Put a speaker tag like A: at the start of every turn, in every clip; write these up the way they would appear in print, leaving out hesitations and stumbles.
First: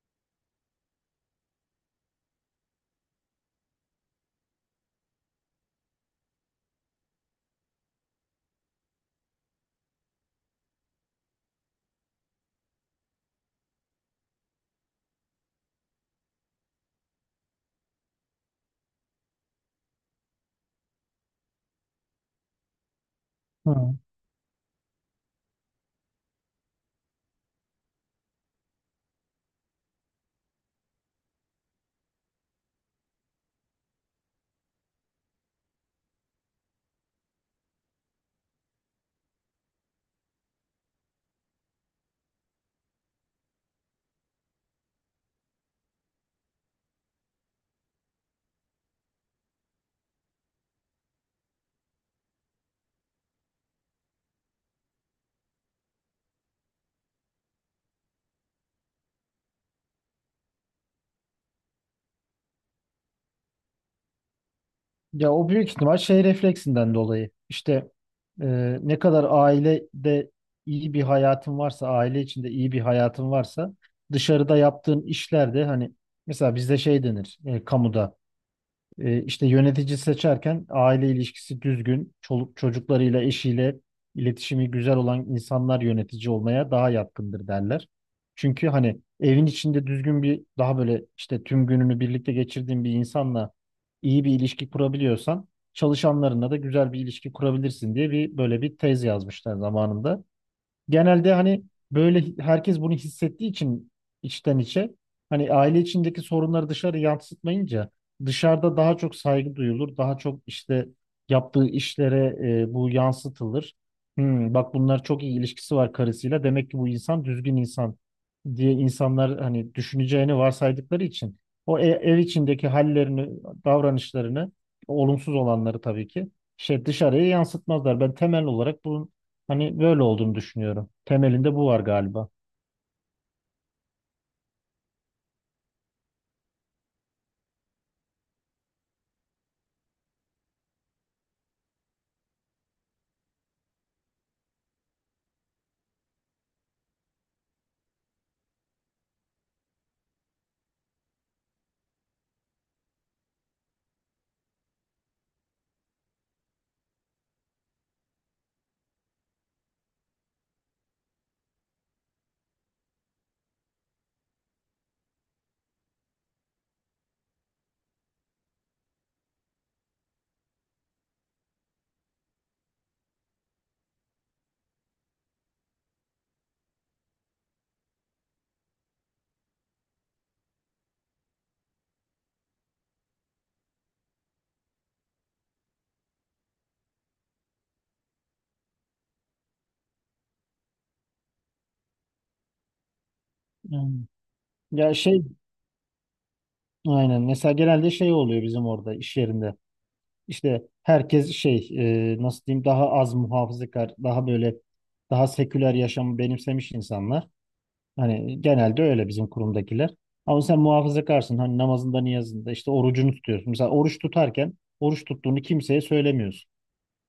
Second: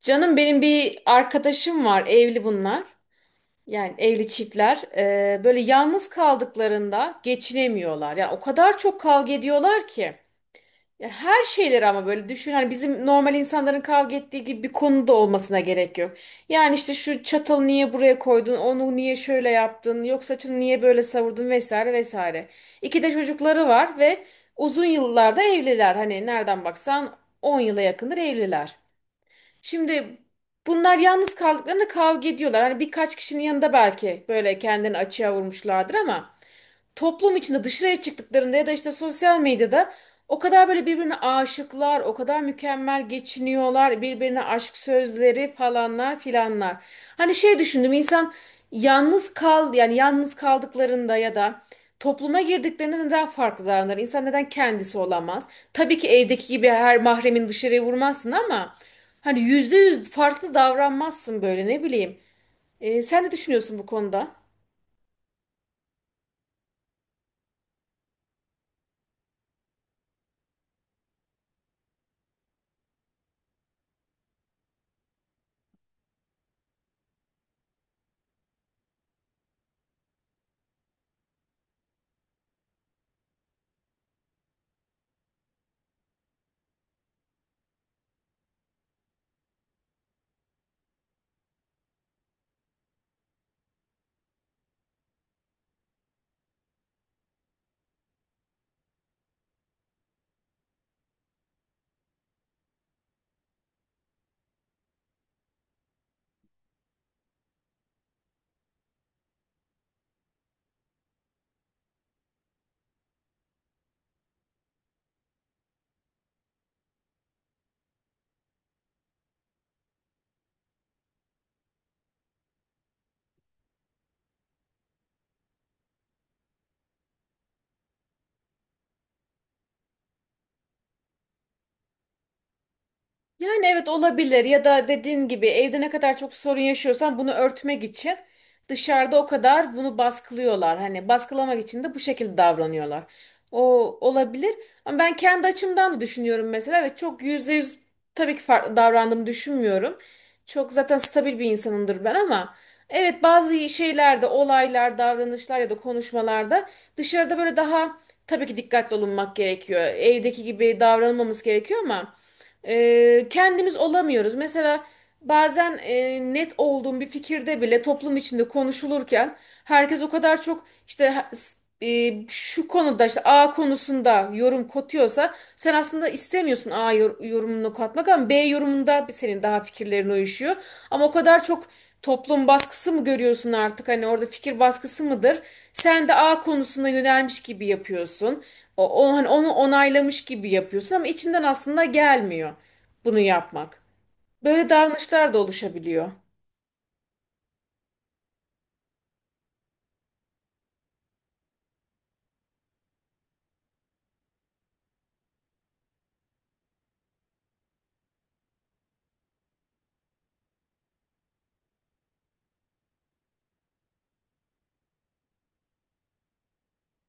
A: Canım benim bir arkadaşım var, evli bunlar. Yani evli çiftler. Böyle yalnız kaldıklarında geçinemiyorlar. Yani o kadar çok kavga ediyorlar ki. Yani her şeyleri ama böyle düşün. Hani bizim normal insanların kavga ettiği gibi bir konuda olmasına gerek yok. Yani işte şu çatalı niye buraya koydun, onu niye şöyle yaptın, yok saçını niye böyle savurdun vesaire vesaire. İki de çocukları
B: Hı.
A: var ve uzun yıllarda evliler. Hani nereden baksan 10 yıla yakındır evliler. Şimdi bunlar yalnız kaldıklarında kavga ediyorlar. Hani birkaç kişinin yanında belki böyle kendini açığa vurmuşlardır ama toplum içinde dışarıya çıktıklarında ya da işte sosyal medyada o kadar böyle birbirine aşıklar, o kadar mükemmel geçiniyorlar, birbirine aşk sözleri falanlar filanlar. Hani şey düşündüm insan yalnız kaldıklarında ya da topluma girdiklerinde neden farklı davranır? İnsan neden kendisi olamaz? Tabii ki evdeki gibi her mahremin dışarıya vurmazsın ama hani yüzde yüz farklı davranmazsın böyle ne bileyim. Sen ne düşünüyorsun bu konuda?
B: Ya o büyük ihtimal şey refleksinden dolayı. İşte e, ne kadar ailede iyi bir hayatın varsa, aile içinde iyi bir hayatın varsa dışarıda yaptığın işler de hani mesela bizde şey denir, kamuda. E, işte yönetici seçerken aile ilişkisi düzgün, çoluk çocuklarıyla, eşiyle iletişimi güzel olan insanlar yönetici olmaya daha yatkındır derler. Çünkü hani evin içinde düzgün bir böyle işte tüm gününü birlikte geçirdiğin bir insanla iyi bir ilişki kurabiliyorsan çalışanlarınla da güzel bir ilişki kurabilirsin diye böyle bir tez yazmışlar zamanında. Genelde hani böyle herkes bunu hissettiği için içten içe hani aile içindeki sorunları dışarı yansıtmayınca dışarıda daha çok saygı duyulur. Daha çok işte yaptığı işlere, bu yansıtılır. Hmm, bak bunlar çok iyi ilişkisi var karısıyla. Demek ki bu insan düzgün insan diye insanlar hani düşüneceğini varsaydıkları için o ev içindeki hallerini, davranışlarını, olumsuz olanları tabii ki şey dışarıya yansıtmazlar. Ben temel olarak bunun hani böyle olduğunu düşünüyorum. Temelinde bu var galiba.
A: Yani evet olabilir ya da dediğin gibi evde ne kadar çok sorun yaşıyorsan bunu örtmek için dışarıda o kadar bunu baskılıyorlar. Hani baskılamak için de bu şekilde davranıyorlar. O olabilir ama ben kendi açımdan da düşünüyorum mesela ve çok yüzde yüz tabii ki farklı davrandığımı düşünmüyorum. Çok zaten stabil bir insanımdır ben ama evet bazı şeylerde olaylar, davranışlar ya da konuşmalarda dışarıda böyle daha tabii ki dikkatli olunmak gerekiyor. Evdeki gibi davranılmamız gerekiyor ama kendimiz olamıyoruz. Mesela bazen net olduğum bir fikirde bile toplum içinde konuşulurken herkes o kadar çok işte şu konuda işte A konusunda yorum katıyorsa sen aslında istemiyorsun A yorumunu katmak ama B yorumunda senin daha fikirlerin uyuşuyor. Ama o kadar çok toplum baskısı mı görüyorsun artık hani orada fikir baskısı mıdır? Sen de A konusuna yönelmiş gibi yapıyorsun. Hani onu onaylamış gibi yapıyorsun ama içinden aslında gelmiyor bunu yapmak.
B: Yani,
A: Böyle
B: ya şey,
A: davranışlar da oluşabiliyor.
B: aynen, mesela genelde şey oluyor bizim orada iş yerinde. İşte herkes şey, nasıl diyeyim, daha az muhafazakar, daha böyle daha seküler yaşamı benimsemiş insanlar. Hani genelde öyle bizim kurumdakiler. Ama sen muhafazakarsın. Hani namazında, niyazında işte orucunu tutuyorsun. Mesela oruç tutarken oruç tuttuğunu kimseye söylemiyorsun.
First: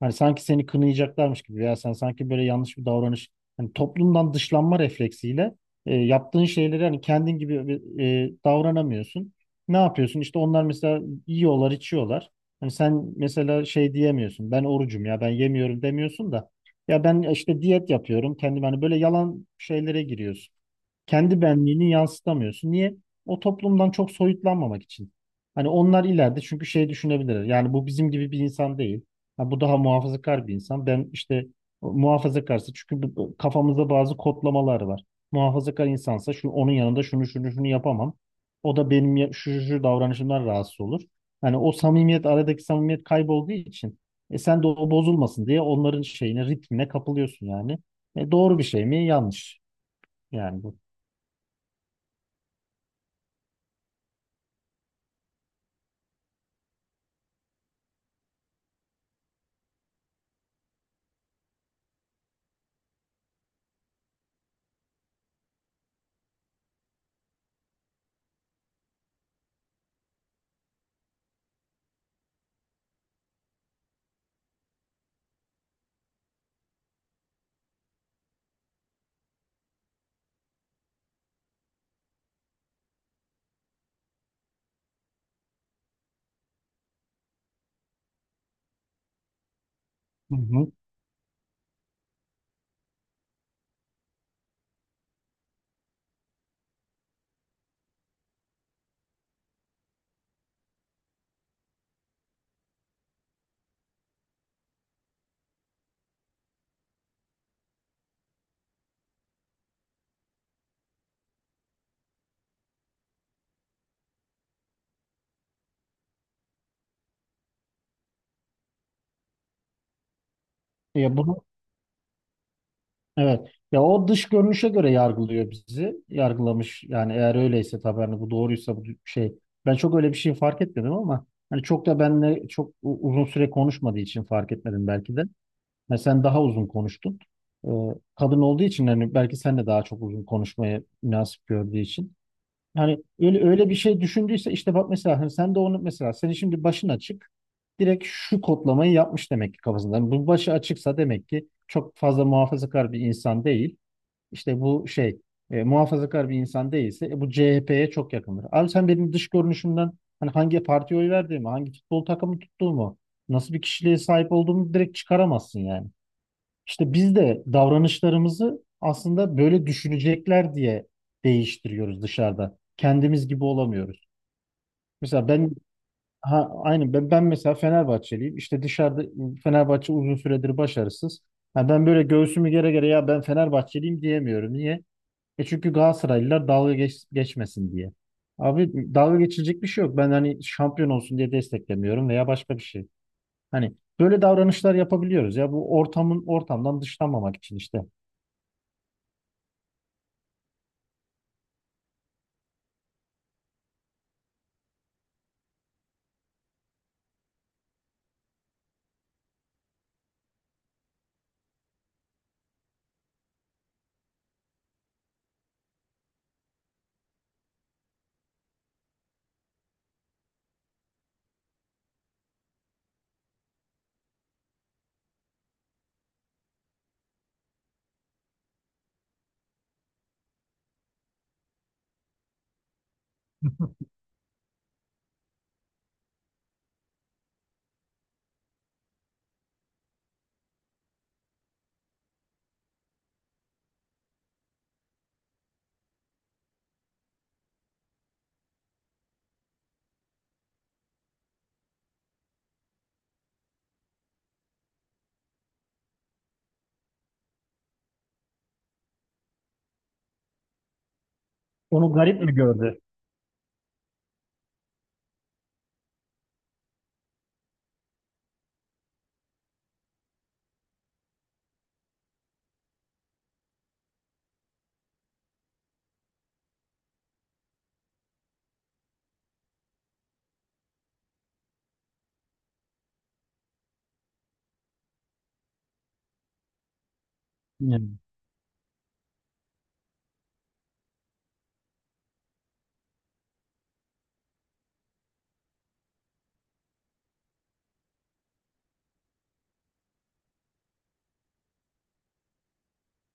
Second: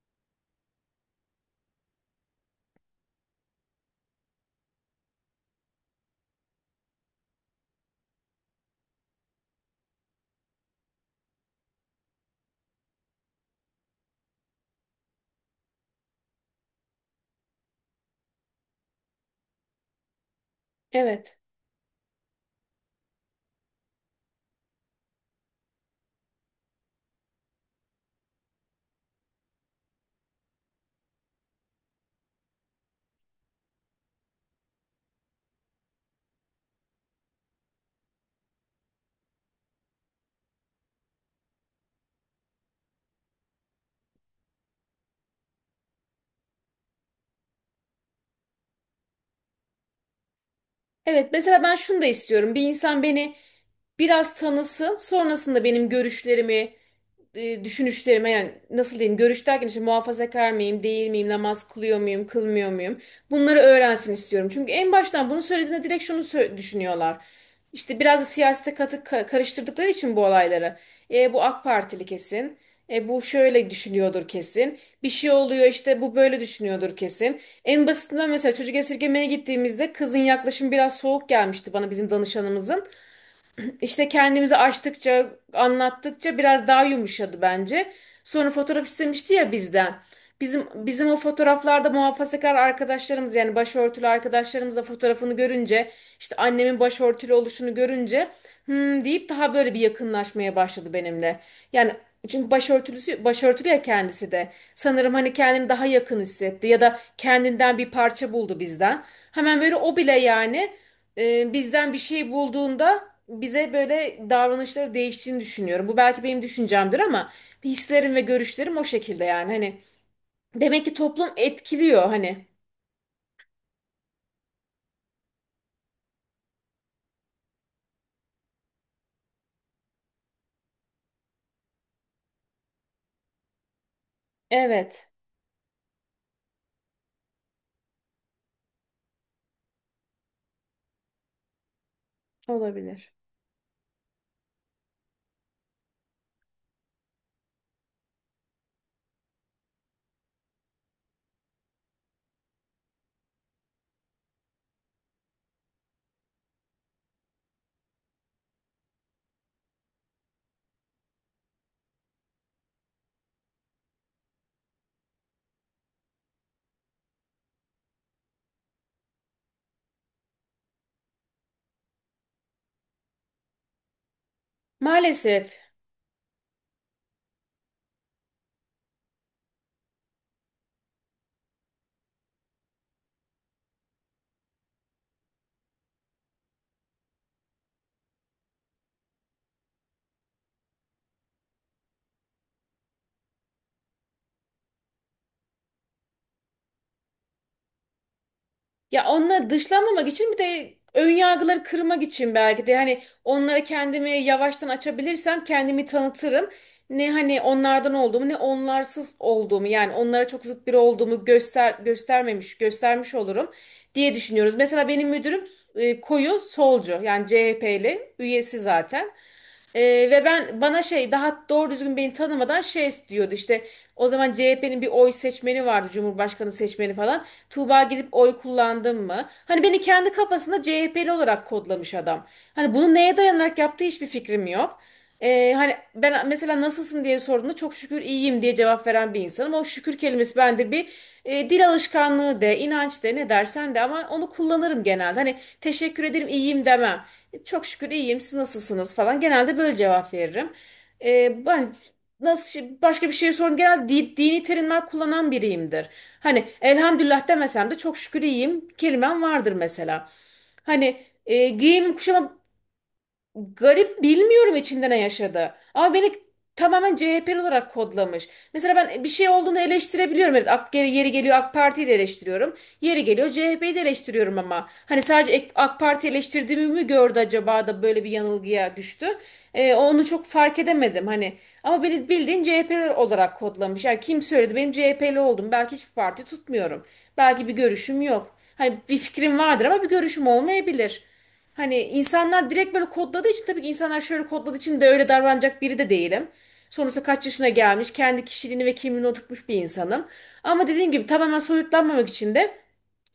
B: Hani sanki seni kınayacaklarmış gibi veya sen sanki böyle yanlış bir davranış, hani toplumdan dışlanma refleksiyle, yaptığın şeyleri, hani kendin gibi davranamıyorsun. Ne yapıyorsun? İşte onlar mesela yiyorlar, içiyorlar. Hani sen mesela şey diyemiyorsun. Ben orucum, ya ben yemiyorum demiyorsun da ya ben işte diyet yapıyorum. Kendim hani böyle yalan şeylere giriyorsun.
A: Evet.
B: Kendi benliğini yansıtamıyorsun. Niye? O toplumdan çok soyutlanmamak için. Hani onlar ileride çünkü şey düşünebilirler. Yani bu bizim gibi bir insan değil. Ha, bu daha muhafazakar bir insan. Ben işte muhafazakarsa çünkü bu kafamızda bazı kodlamalar var. Muhafazakar insansa şu, onun yanında şunu şunu şunu yapamam. O da benim şu şu şu davranışımdan rahatsız olur. Hani o samimiyet, aradaki samimiyet kaybolduğu için e sen de o bozulmasın diye onların şeyine, ritmine kapılıyorsun yani. E doğru bir şey mi? Yanlış yani bu.
A: Evet, mesela ben şunu da istiyorum. Bir insan beni biraz tanısın, sonrasında benim görüşlerimi düşünüşlerime yani nasıl diyeyim görüş derken işte muhafazakar mıyım değil miyim namaz kılıyor muyum kılmıyor muyum bunları öğrensin istiyorum. Çünkü en baştan bunu söylediğinde direkt şunu düşünüyorlar. İşte biraz da siyasete karıştırdıkları için bu olayları. E, bu AK Partili kesin. E, bu şöyle düşünüyordur kesin. Bir şey oluyor işte bu böyle düşünüyordur kesin. En basitinden mesela çocuk esirgemeye gittiğimizde kızın yaklaşımı biraz soğuk gelmişti bana bizim danışanımızın. İşte kendimizi açtıkça, anlattıkça biraz daha yumuşadı bence. Sonra fotoğraf istemişti ya bizden.
B: Hı
A: Bizim
B: hı.
A: bizim o fotoğraflarda muhafazakar arkadaşlarımız yani başörtülü arkadaşlarımızla fotoğrafını görünce işte annemin başörtülü oluşunu görünce hmm deyip daha böyle bir yakınlaşmaya başladı benimle. Yani çünkü başörtülüsü başörtülü ya kendisi de. Sanırım hani kendini daha yakın hissetti ya da kendinden bir parça buldu bizden. Hemen böyle o bile yani bizden bir şey bulduğunda bize böyle davranışları değiştiğini düşünüyorum. Bu belki benim düşüncemdir ama hislerim ve görüşlerim o şekilde yani. Hani demek ki
B: Ya
A: toplum
B: bunu,
A: etkiliyor hani.
B: evet. Ya o dış görünüşe göre yargılıyor bizi. Yargılamış yani, eğer öyleyse tabii, hani bu doğruysa bu şey. Ben çok öyle bir şey fark etmedim ama hani çok da benle çok uzun süre konuşmadığı için fark etmedim
A: Evet,
B: belki de. Mesela sen daha uzun konuştun. Ee, kadın olduğu için hani belki sen de daha çok uzun konuşmaya münasip gördüğü için. Yani
A: olabilir.
B: öyle öyle bir şey düşündüyse, işte bak mesela hani sen de onu, mesela senin şimdi başın açık, direkt şu kodlamayı yapmış demek ki kafasında. Yani bu başı açıksa demek ki çok fazla muhafazakar bir insan değil. İşte bu şey, muhafazakar bir insan değilse, bu CHP'ye çok yakındır. Abi sen benim dış görünüşümden hani hangi partiye oy verdiğimi, hangi futbol takımı tuttuğumu, nasıl bir kişiliğe sahip olduğumu direkt çıkaramazsın yani. İşte biz de davranışlarımızı aslında böyle düşünecekler diye değiştiriyoruz dışarıda. Kendimiz gibi olamıyoruz. Mesela ben,
A: Maalesef.
B: ha aynı ben, ben mesela Fenerbahçeliyim. İşte dışarıda Fenerbahçe uzun süredir başarısız. Ha, ben böyle göğsümü gere gere ya ben Fenerbahçeliyim diyemiyorum. Niye? E çünkü Galatasaraylılar geçmesin diye. Abi dalga geçilecek bir şey yok. Ben hani şampiyon olsun diye desteklemiyorum veya başka bir şey. Hani böyle davranışlar yapabiliyoruz ya bu ortamdan dışlanmamak için işte.
A: Ya onları dışlamamak için bir de ön yargıları kırmak için belki de hani onlara kendimi yavaştan açabilirsem kendimi tanıtırım. Ne hani onlardan olduğumu ne onlarsız olduğumu yani onlara çok zıt biri olduğumu göstermemiş göstermiş olurum diye düşünüyoruz. Mesela benim müdürüm koyu solcu yani CHP'li üyesi zaten. Ve ben bana şey daha doğru düzgün beni tanımadan şey diyordu işte o zaman CHP'nin bir oy seçmeni vardı Cumhurbaşkanı seçmeni falan. Tuğba gidip oy kullandın mı? Hani beni kendi kafasında CHP'li olarak kodlamış adam. Hani bunu neye dayanarak yaptığı hiçbir fikrim yok. Hani ben mesela nasılsın diye sorduğunda çok şükür iyiyim diye cevap veren bir insanım. O şükür kelimesi bende bir dil alışkanlığı de, inanç de, ne dersen de ama onu kullanırım genelde. Hani teşekkür ederim, iyiyim demem. E, çok şükür iyiyim. Siz nasılsınız falan. Genelde böyle cevap veririm. Ben nasıl başka bir şey sorun genel dini terimler kullanan biriyimdir. Hani elhamdülillah demesem de çok şükür iyiyim kelimem vardır mesela. Hani
B: Onu
A: giyimim
B: garip mi
A: kuşamam.
B: gördü?
A: Garip bilmiyorum içinde ne yaşadı. Ama beni tamamen CHP'li olarak kodlamış. Mesela ben bir şey olduğunu eleştirebiliyorum. Evet, AK, yeri geliyor AK Parti'yi de eleştiriyorum. Yeri geliyor CHP'yi de eleştiriyorum ama. Hani sadece AK Parti eleştirdiğimi mi gördü acaba da böyle bir yanılgıya düştü. Onu çok fark edemedim hani. Ama beni bildiğin CHP'li olarak kodlamış. Yani kim söyledi benim CHP'li oldum. Belki hiçbir parti tutmuyorum. Belki bir
B: Yani.
A: görüşüm yok. Hani bir fikrim vardır ama bir görüşüm olmayabilir. Hani insanlar direkt böyle kodladığı için tabii ki insanlar şöyle kodladığı için de öyle davranacak biri de değilim. Sonuçta kaç yaşına gelmiş, kendi kişiliğini ve kimliğini oturtmuş bir insanım. Ama dediğim gibi tamamen soyutlanmamak için de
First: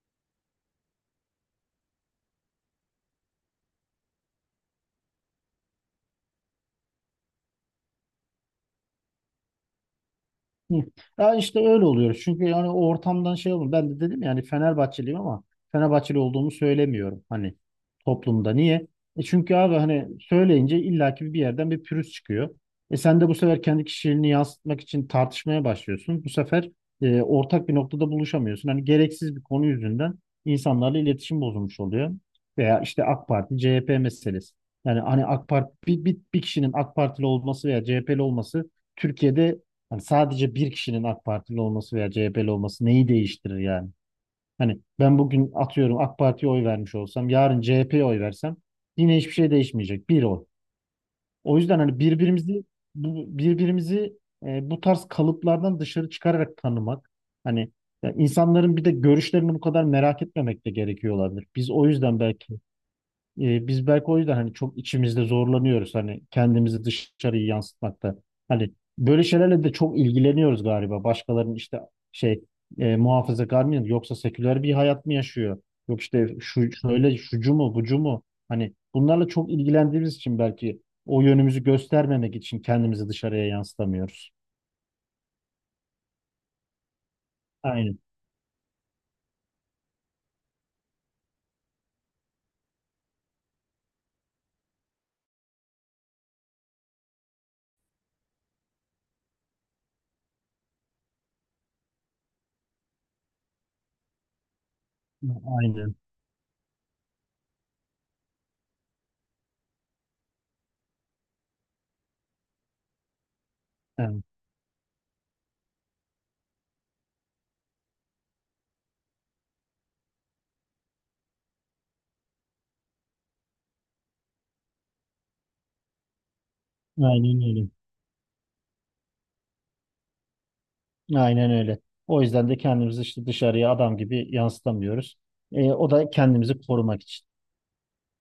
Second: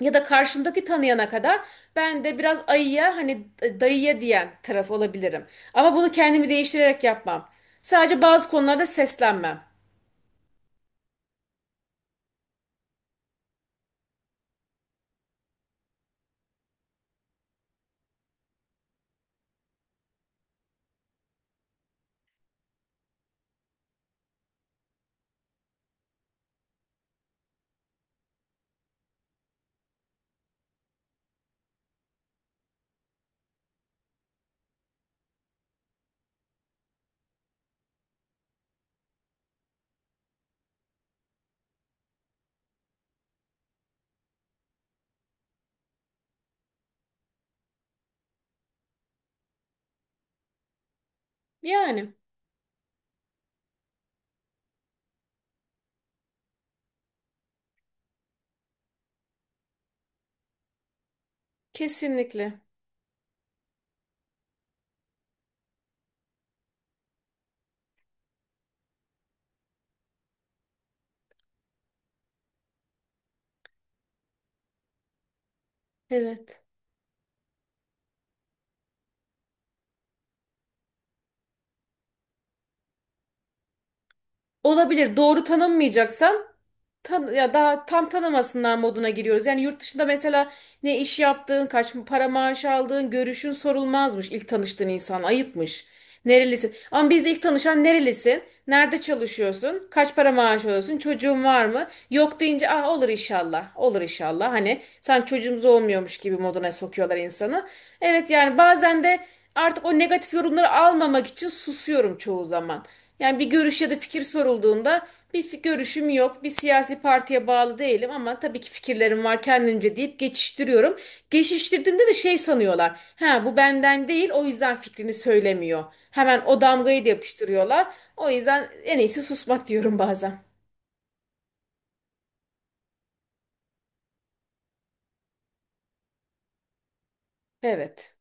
A: ya da karşımdaki tanıyana kadar ben de biraz ayıya hani dayıya diyen taraf olabilirim. Ama bunu kendimi değiştirerek yapmam. Sadece bazı konularda seslenmem.
B: Hı. Ya işte öyle oluyoruz, çünkü yani o ortamdan şey olur. Ben de dedim yani Fenerbahçeliyim ama Fenerbahçeli olduğumu söylemiyorum hani toplumda. Niye? E çünkü abi hani söyleyince illaki bir yerden bir pürüz çıkıyor. E sen de bu sefer kendi kişiliğini yansıtmak için tartışmaya başlıyorsun. Bu sefer, ortak bir noktada buluşamıyorsun. Hani gereksiz bir konu yüzünden insanlarla iletişim bozulmuş oluyor. Veya işte AK Parti, CHP meselesi. Yani hani AK Parti bir kişinin AK Partili olması veya CHP'li olması Türkiye'de, hani sadece bir kişinin AK Partili olması veya CHP'li olması neyi değiştirir yani? Hani ben bugün atıyorum AK Parti'ye oy vermiş olsam, yarın CHP'ye oy versem yine hiçbir şey değişmeyecek. Bir oy. O yüzden hani
A: Yani
B: birbirimizi, bu tarz kalıplardan dışarı çıkararak tanımak. Hani, ya insanların bir de görüşlerini bu kadar merak etmemek de gerekiyor olabilir. Biz o yüzden belki
A: kesinlikle.
B: e, biz belki o yüzden hani çok içimizde zorlanıyoruz hani kendimizi dışarıya yansıtmakta. Hani böyle şeylerle de çok ilgileniyoruz galiba. Başkalarının işte şey, muhafazakar mı yoksa seküler bir hayat mı yaşıyor? Yok işte
A: Evet.
B: şu şöyle, şucu mu bucu mu? Hani bunlarla çok ilgilendiğimiz için belki o yönümüzü göstermemek için kendimizi dışarıya yansıtamıyoruz.
A: Olabilir. Doğru tanınmayacaksam tan ya daha
B: Aynen.
A: tam tanımasınlar moduna giriyoruz. Yani yurt dışında mesela ne iş yaptığın, kaç para maaş aldığın, görüşün sorulmazmış ilk tanıştığın insan ayıpmış. Nerelisin? Ama bizde ilk tanışan nerelisin? Nerede çalışıyorsun? Kaç para maaş alıyorsun? Çocuğun var mı? Yok deyince ah olur inşallah. Olur inşallah. Hani sen çocuğumuz
B: Aynen.
A: olmuyormuş gibi moduna sokuyorlar insanı. Evet yani bazen de artık o negatif yorumları almamak için susuyorum çoğu zaman. Yani bir görüş ya da fikir
B: Aynen.
A: sorulduğunda bir görüşüm yok. Bir siyasi partiye bağlı değilim ama tabii ki fikirlerim var kendimce deyip geçiştiriyorum. Geçiştirdiğinde de şey sanıyorlar. Ha bu benden değil o yüzden fikrini söylemiyor. Hemen o damgayı da
B: Aynen öyle.
A: yapıştırıyorlar. O yüzden en iyisi susmak diyorum bazen.
B: Aynen öyle. O yüzden de kendimizi işte dışarıya adam gibi yansıtamıyoruz. O da kendimizi korumak için.
A: Evet.